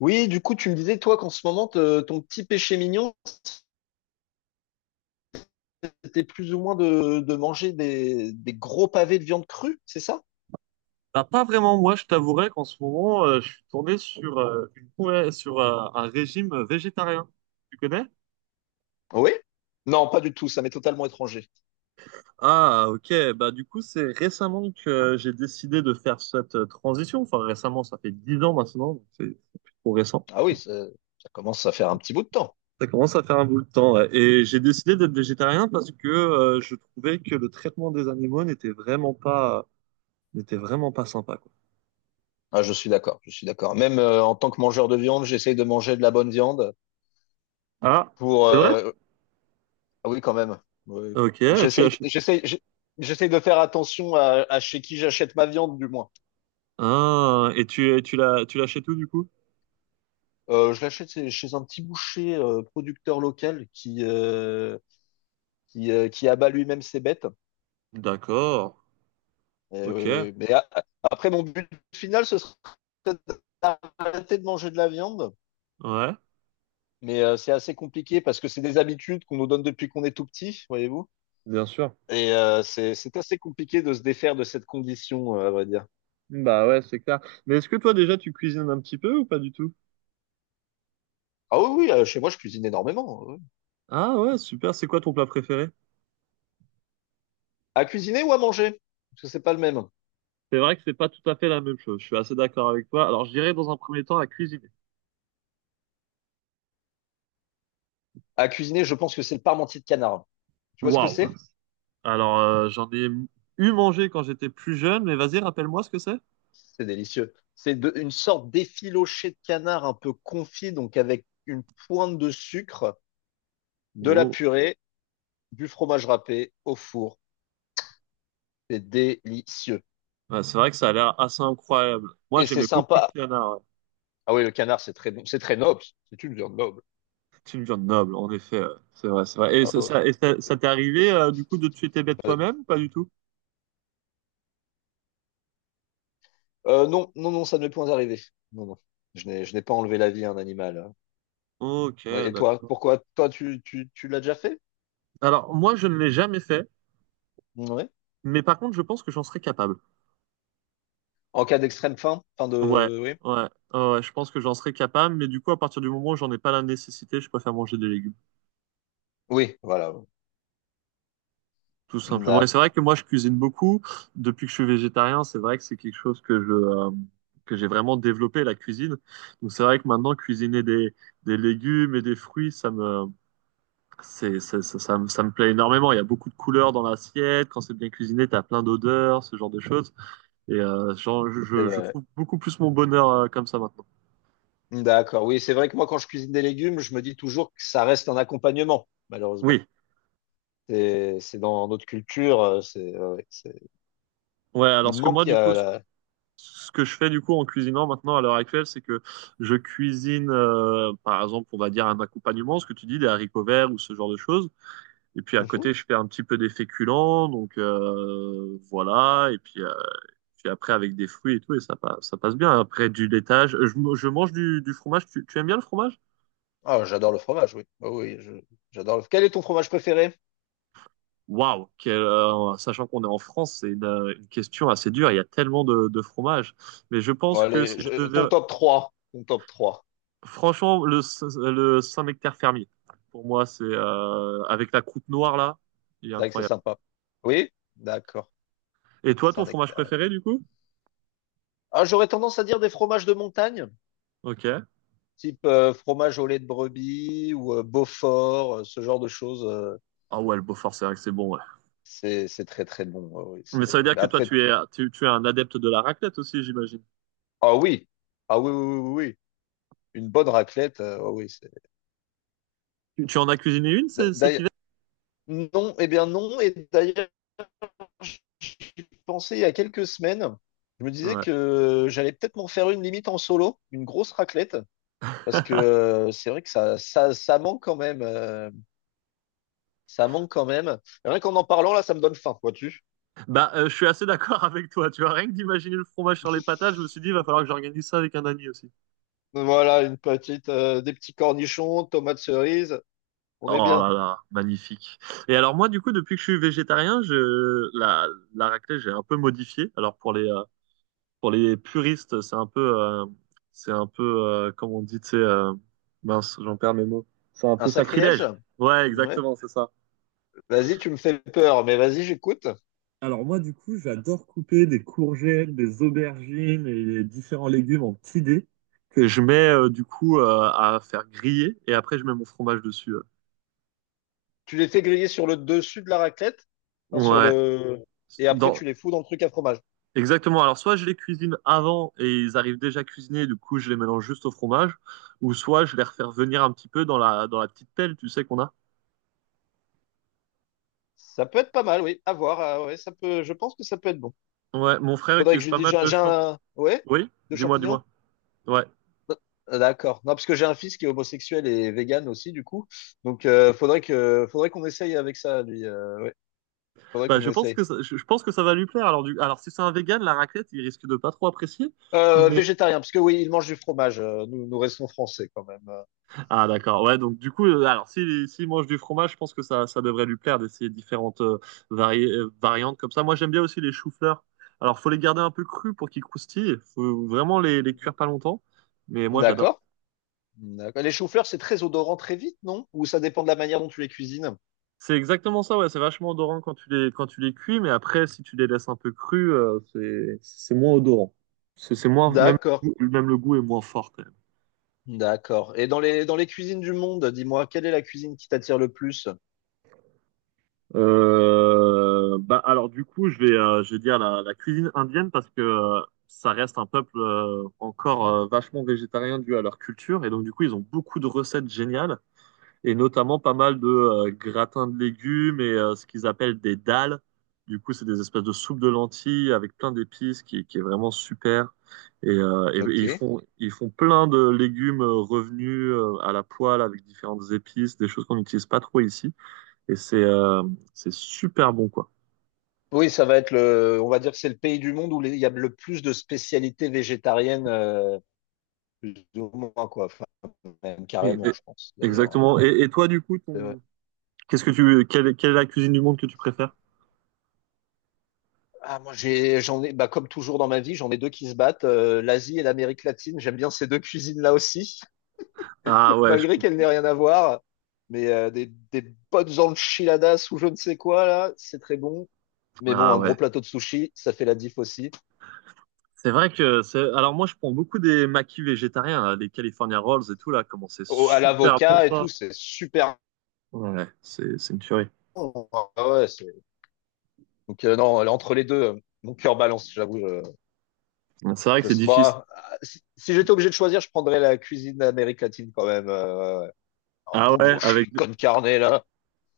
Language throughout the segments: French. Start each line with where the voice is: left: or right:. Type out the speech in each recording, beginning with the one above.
left: Oui, du coup, tu me disais, toi, qu'en ce moment, ton petit péché mignon, c'était plus ou moins de manger des gros pavés de viande crue, c'est ça?
right: Bah, pas vraiment, moi je t'avouerais qu'en ce moment je suis tourné sur un régime végétarien. Tu connais?
left: Oui? Non, pas du tout, ça m'est totalement étranger.
right: Ah ok, bah du coup c'est récemment que j'ai décidé de faire cette transition. Enfin récemment, ça fait 10 ans maintenant, donc c'est plus trop récent.
left: Ah oui, ça commence à faire un petit bout de temps.
right: Ça commence à faire un bout de temps, ouais. Et j'ai décidé d'être végétarien parce que je trouvais que le traitement des animaux n'était vraiment pas sympa quoi.
left: Ah, je suis d'accord, je suis d'accord. Même en tant que mangeur de viande, j'essaye de manger de la bonne viande
right: Ah,
left: pour...
right: c'est vrai?
left: ah oui, quand même. Oui.
right: Ok, tu
left: J'essaye,
right: l'achètes.
left: j'essaye, j'ai- j'essaye de faire attention à chez qui j'achète ma viande, du moins.
right: Ah, et tu l'achètes où du coup?
left: Je l'achète chez un petit boucher producteur local qui abat lui-même ses bêtes.
right: D'accord.
left: Et oui,
right: Ok,
left: oui. Après, mon but final, ce serait d'arrêter de manger de la viande.
right: ouais.
left: Mais c'est assez compliqué parce que c'est des habitudes qu'on nous donne depuis qu'on est tout petit, voyez-vous.
right: Bien sûr.
left: Et c'est assez compliqué de se défaire de cette condition, à vrai dire.
right: Bah ouais, c'est clair. Mais est-ce que toi déjà tu cuisines un petit peu ou pas du tout?
left: Ah oui, oui, chez moi, je cuisine énormément, hein, oui.
right: Ah ouais, super. C'est quoi ton plat préféré?
left: À cuisiner ou à manger? Parce que c'est pas le même.
right: C'est vrai que c'est pas tout à fait la même chose. Je suis assez d'accord avec toi. Alors, je dirais dans un premier temps à cuisiner.
left: À cuisiner, je pense que c'est le parmentier de canard. Tu vois ce que
right: Waouh.
left: c'est?
right: Alors, j'en ai eu mangé quand j'étais plus jeune, mais vas-y, rappelle-moi ce que c'est.
left: C'est délicieux. Une sorte d'effiloché de canard un peu confit, donc avec une pointe de sucre, de la
right: Oh.
left: purée, du fromage râpé au four. C'est délicieux.
right: Ouais, c'est vrai que ça a l'air assez incroyable. Moi,
left: Et c'est
right: j'aimais beaucoup le
left: sympa.
right: canard, ouais.
left: Ah oui, le canard, c'est très bon. C'est très noble. C'est une viande noble.
right: C'est une viande noble, en effet, ouais. C'est vrai, c'est vrai. Et
left: Ah ouais.
right: ça t'est arrivé, du coup, de tuer tes bêtes
left: Euh,
right: toi-même? Pas du tout.
left: non, non, non, ça ne m'est point arrivé. Non, non. Je n'ai pas enlevé la vie à un animal, hein.
right: Ok,
left: Ouais. Et toi,
right: d'accord.
left: pourquoi? Toi, tu l'as déjà fait?
right: Alors, moi, je ne l'ai jamais fait,
left: Oui.
right: mais par contre, je pense que j'en serais capable.
left: En cas d'extrême faim, fin
right: Ouais,
left: de, oui.
right: ouais, ouais, je pense que j'en serais capable, mais du coup, à partir du moment où j'en ai pas la nécessité, je préfère manger des légumes,
left: Oui, voilà.
right: tout simplement. Et c'est vrai
left: D'accord.
right: que moi, je cuisine beaucoup. Depuis que je suis végétarien, c'est vrai que c'est quelque chose que que j'ai vraiment développé, la cuisine. Donc, c'est vrai que maintenant, cuisiner des légumes et des fruits, ça me, c'est- ça, ça me plaît énormément. Il y a beaucoup de couleurs dans l'assiette. Quand c'est bien cuisiné, t'as plein d'odeurs, ce genre de choses. Et
left: C'est
right: je
left: vrai.
right: trouve beaucoup plus mon bonheur comme ça maintenant.
left: Ouais. D'accord. Oui, c'est vrai que moi, quand je cuisine des légumes, je me dis toujours que ça reste un accompagnement, malheureusement.
right: Oui,
left: C'est dans notre culture, c'est, ouais, c'est-
right: ouais, alors
left: Il
right: ce que moi,
left: manque.
right: du coup, ce ce que je fais du coup en cuisinant maintenant à l'heure actuelle, c'est que je cuisine, par exemple, on va dire un accompagnement, ce que tu dis, des haricots verts ou ce genre de choses. Et puis à
left: Mhm.
right: côté, je fais un petit peu des féculents, donc voilà. Et puis après, avec des fruits et tout, et ça passe bien. Après, du laitage, je mange du fromage. Tu aimes bien le fromage?
left: Ah, j'adore le fromage, oui. J'adore le... Quel est ton fromage préféré?
right: Waouh, sachant qu'on est en France, c'est une question assez dure. Il y a tellement de fromages. Mais je
left: Bon,
right: pense que
left: allez,
right: si je
left: ton
right: devais,
left: top trois. Ton top trois.
right: franchement, le Saint-Nectaire fermier, pour moi, c'est avec la croûte noire là, il est
left: C'est vrai que c'est
right: incroyable.
left: sympa. Oui? D'accord.
right: Et toi, ton fromage
left: Saint-Nectaire, ouais.
right: préféré du coup?
left: Ah, j'aurais tendance à dire des fromages de montagne,
right: Ok.
left: type fromage au lait de brebis ou Beaufort, ce genre de choses.
right: Ah ouais, le Beaufort, c'est vrai que c'est bon, ouais.
left: C'est très très bon. Ouais, oui,
right: Mais ça veut
left: c'est...
right: dire
left: Mais
right: que toi,
left: après,
right: tu es un adepte de la raclette aussi, j'imagine.
left: ah oui, ah oui, oui, oui, oui. Oui. Une bonne raclette, ah oui. C'est-
right: Tu en as cuisiné une c- cet
left: D'ailleurs,
right: hiver?
left: non, eh bien non. Et d'ailleurs, pensais il y a quelques semaines, je me disais
right: Ouais.
left: que j'allais peut-être m'en faire une, limite en solo, une grosse raclette, parce que c'est vrai que ça manque quand même. Ça manque quand même. Et rien qu'en en parlant, là, ça me donne faim, vois-tu?
right: Bah, je suis assez d'accord avec toi. Tu vois, rien que d'imaginer le fromage sur les patates, je me suis dit, il va falloir que j'organise ça avec un ami aussi.
left: Voilà, une petite, des petits cornichons, tomates cerises, on est
right: Oh
left: bien.
right: là là, magnifique. Et alors moi, du coup, depuis que je suis végétarien, je la la raclette, j'ai un peu modifié. Alors pour les puristes, c'est un peu comment on dit, tu sais, mince, j'en perds mes mots. C'est un
left: Un
right: peu
left: sacrilège?
right: sacrilège. Ouais,
left: Ouais.
right: exactement, c'est ça.
left: Vas-y, tu me fais peur, mais vas-y, j'écoute.
right: Alors moi, du coup, j'adore couper des courgettes, des aubergines et les différents légumes en petits dés. Que je mets à faire griller et après je mets mon fromage dessus.
left: Tu les fais griller sur le dessus de la raclette, enfin, sur
right: Ouais.
left: le... Et après,
right: Dans
left: tu les fous dans le truc à fromage.
right: Exactement. Alors, soit je les cuisine avant et ils arrivent déjà cuisinés, du coup, je les mélange juste au fromage, ou soit je les refais revenir un petit peu dans dans la petite pelle, tu sais qu'on a.
left: Ça peut être pas mal, oui. À voir. Ah ouais, ça peut... Je pense que ça peut être bon.
right: Ouais, mon frère
left: Faudrait que
right: utilise
left: je lui
right: pas
left: dise,
right: mal de champ.
left: ouais,
right: Oui,
left: de
right: dis-moi,
left: champignons?
right: dis-moi. Ouais.
left: Ah, d'accord. Non, parce que j'ai un fils qui est homosexuel et vegan aussi, du coup. Donc, faudrait qu'on essaye avec ça, lui. Ouais, faudrait
right: Bah,
left: qu'on
right: je pense
left: essaye.
right: que ça, je pense que ça va lui plaire. Alors, alors si c'est un vegan, la raclette, il risque de pas trop apprécier. Mais
left: Végétarien, parce que oui, il mange du fromage. Nous, nous restons français quand même.
right: Ah d'accord, ouais donc du coup, alors s'il mange du fromage, je pense que ça devrait lui plaire d'essayer différentes, varié variantes comme ça. Moi j'aime bien aussi les choux-fleurs. Alors faut les garder un peu crus pour qu'ils croustillent, faut vraiment les cuire pas longtemps, mais moi j'adore.
left: D'accord. D'accord. Les choux-fleurs, c'est très odorant très vite, non? Ou ça dépend de la manière dont tu les cuisines?
right: C'est exactement ça, ouais, c'est vachement odorant quand tu les cuis, mais après si tu les laisses un peu crus, c'est moins odorant. C'est moins même
left: D'accord.
right: même le goût est moins fort quand même.
left: D'accord. Et dans dans les cuisines du monde, dis-moi, quelle est la cuisine qui t'attire le plus?
right: Bah alors du coup je vais dire la cuisine indienne parce que ça reste un peuple encore vachement végétarien dû à leur culture et donc du coup ils ont beaucoup de recettes géniales et notamment pas mal de gratins de légumes et ce qu'ils appellent des dalles. Du coup c'est des espèces de soupes de lentilles avec plein d'épices qui est vraiment super et
left: Ok.
right: ils font plein de légumes revenus à la poêle avec différentes épices des choses qu'on n'utilise pas trop ici. Et c'est super bon, quoi.
left: Oui, ça va être le, on va dire que c'est le pays du monde où il y a le plus de spécialités végétariennes, plus ou moins, quoi. Enfin, même
right: Et-
left: carrément,
right: et-
left: je pense, d'ailleurs.
right: exactement. Et toi, du coup,
left: C'est vrai.
right: ton... qu'est-ce que tu, quelle, quelle est la cuisine du monde que tu préfères?
left: Ah, moi, j'en ai, bah, comme toujours dans ma vie, j'en ai deux qui se battent, l'Asie et l'Amérique latine. J'aime bien ces deux cuisines-là aussi,
right: Ah ouais, je
left: malgré qu'elles n'aient
right: comprends.
left: rien à voir. Mais des bonnes enchiladas ou je ne sais quoi, là, c'est très bon. Mais bon,
right: Ah
left: un gros
right: ouais.
left: plateau de sushi, ça fait la diff aussi.
right: C'est vrai que c'est. Alors moi, je prends beaucoup des maquis végétariens, là, des California Rolls et tout là. Comment c'est
left: Au- à
right: super bon
left: l'avocat et
right: ça.
left: tout, c'est super.
right: Ouais, c'est une tuerie.
left: Bon. Ah ouais, c'est... Donc non, là, entre les deux, mon cœur balance, j'avoue.
right: C'est vrai que
left: Je
right: c'est
left: sais. Bon,
right: difficile.
left: ah, si, si j'étais obligé de choisir, je prendrais la cuisine d'Amérique latine quand même. Euh, ouais, ouais. Ouais. Un
right: Ah
left: bon
right: ouais,
left: gros
right: avec. des-
left: con carnet là.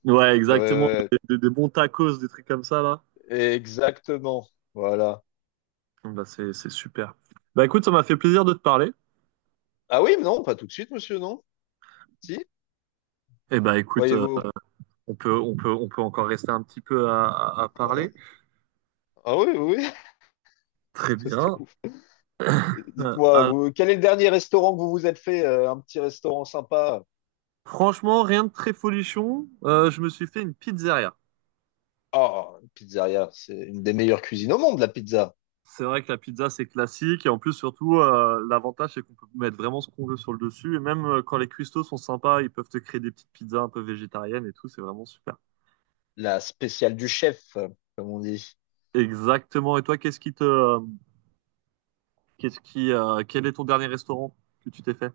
right: Ouais,
left: Ouais,
right: exactement.
left: ouais,
right: Des bons tacos, des trucs comme ça là.
left: ouais. Exactement. Voilà.
right: Bah c'est super. Bah écoute, ça m'a fait plaisir de te parler.
left: Ah oui, mais non, pas tout de suite, monsieur, non? Si,
right: Et bah écoute,
left: voyez-vous.
right: on peut, on peut encore rester un petit peu à
left: Euh,
right: parler.
left: Ah oui, oui. Oui.
right: Très
left: Parce que-
right: bien.
left: Dites-moi,
right: Alors,
left: vous, quel est le dernier restaurant que vous vous êtes fait? Un petit restaurant sympa?
right: franchement, rien de très folichon. Je me suis fait une pizzeria.
left: Ah, une pizzeria, c'est une des meilleures cuisines au monde, la pizza.
right: C'est vrai que la pizza, c'est classique. Et en plus, surtout, l'avantage, c'est qu'on peut mettre vraiment ce qu'on veut sur le dessus. Et même quand les cuistots sont sympas, ils peuvent te créer des petites pizzas un peu végétariennes et tout. C'est vraiment super.
left: La spéciale du chef, comme on dit.
right: Exactement. Et toi, qu'est-ce qui te, qu'est-ce qui, quel est ton dernier restaurant que tu t'es fait?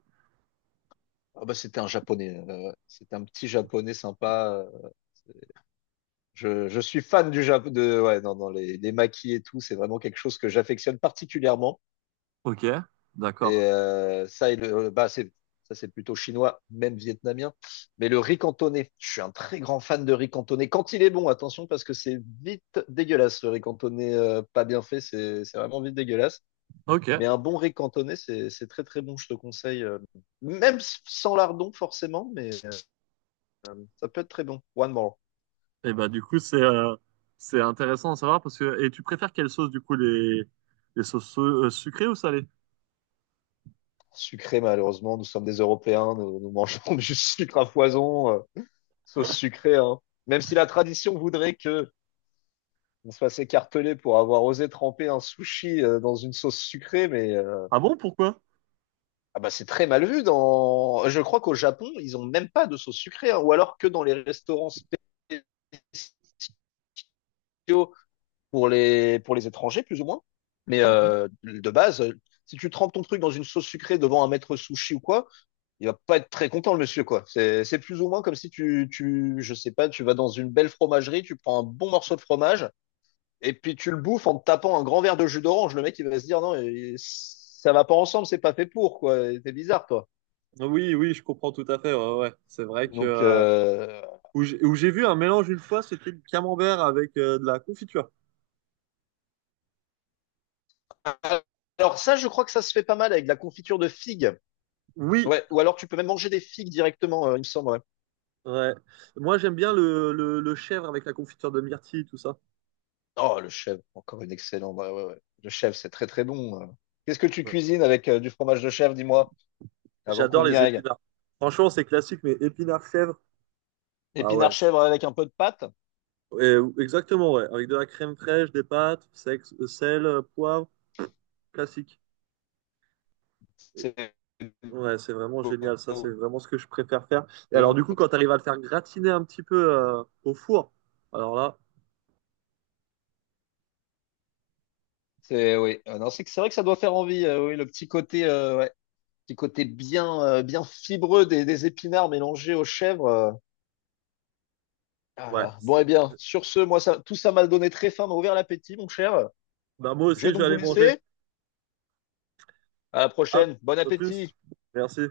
left: Ah bah, c'était un japonais. C'était un petit japonais sympa. Euh, je suis fan du Japon. De, ouais, dans les maquis et tout, c'est vraiment quelque chose que j'affectionne particulièrement.
right: Ok,
left: Et
right: d'accord.
left: ça, et le, bah, c'est, ça, c'est plutôt chinois, même vietnamien. Mais le riz cantonais, je suis un très grand fan de riz cantonais. Quand il est bon, attention, parce que c'est vite dégueulasse. Le riz cantonais pas bien fait, c'est vraiment vite dégueulasse.
right: Ok,
left: Mais un bon riz cantonais, c'est très très bon, je te conseille. Même sans lardon, forcément, mais ça peut être très bon. One more.
right: Et bah du coup c'est intéressant à savoir parce que et tu préfères quelle sauce du coup les sauces sucrées ou salées?
left: Sucré, malheureusement. Nous sommes des Européens, nous, nous mangeons du sucre à foison, sauce sucrée, hein. Même si la tradition voudrait que on se fasse écarteler pour avoir osé tremper un sushi dans une sauce sucrée, mais
right: Ah bon, pourquoi?
left: ah bah c'est très mal vu. Dans, je crois qu'au Japon, ils ont même pas de sauce sucrée, hein, ou alors que dans les restaurants spéciaux pour les étrangers, plus ou moins. Mais
right: Mhm.
left: de base, si tu trempes ton truc dans une sauce sucrée devant un maître sushi ou quoi, il va pas être très content, le monsieur, quoi. C'est plus ou moins comme si tu, tu, je sais pas, tu vas dans une belle fromagerie, tu prends un bon morceau de fromage, et puis tu le bouffes en te tapant un grand verre de jus d'orange. Le mec, il va se dire, non, ça va pas ensemble, c'est pas fait pour, quoi. T'es bizarre, toi.
right: Oui, oui, je comprends tout à fait. Ouais, ouais. C'est vrai que
left: Donc,
right: où j'ai vu un mélange une fois, c'était du camembert avec de la confiture.
left: alors ça, je crois que ça se fait pas mal avec de la confiture de figues.
right: Oui,
left: Ouais, ou alors tu peux même manger des figues directement, il me semble, ouais.
right: ouais. Moi, j'aime bien le chèvre avec la confiture de myrtille, tout ça.
left: Oh, le chèvre, encore une excellente. Ouais, ouais, ouais. Le chèvre, c'est très, très bon. Euh. Qu'est-ce que tu
right: Ouais.
left: cuisines avec du fromage de chèvre, dis-moi, avant
right: J'adore
left: qu'on y
right: les
left: aille?
right: épinards. Franchement, c'est classique, mais épinards chèvre. Ah
left: Épinard
right: ouais.
left: chèvre avec un peu de pâte.
right: Ouais, exactement, ouais. Avec de la crème fraîche, des pâtes, sel, poivre, classique.
left: C'est
right: Ouais, c'est vraiment génial, ça, c'est vraiment ce que je préfère faire. Et
left: et
right: alors, du
left: beaucoup-
right: coup, quand tu arrives à le faire gratiner un petit peu au four, alors là,
left: c'est oui. Non, c'est que- C'est vrai que ça doit faire envie. Oui, le petit côté, ouais, petit côté bien, bien fibreux des épinards mélangés aux chèvres. Euh. Ah
right: ouais,
left: là. Bon,
right: c'est...
left: eh bien, sur ce, moi, ça, tout ça m'a donné très faim, m'a ouvert l'appétit, mon cher.
right: Bah, moi
left: Je
right: aussi,
left: vais
right: je vais
left: donc vous
right: aller manger.
left: laisser. À la
right: Hop,
left: prochaine. Bon
right: à plus.
left: appétit.
right: Merci.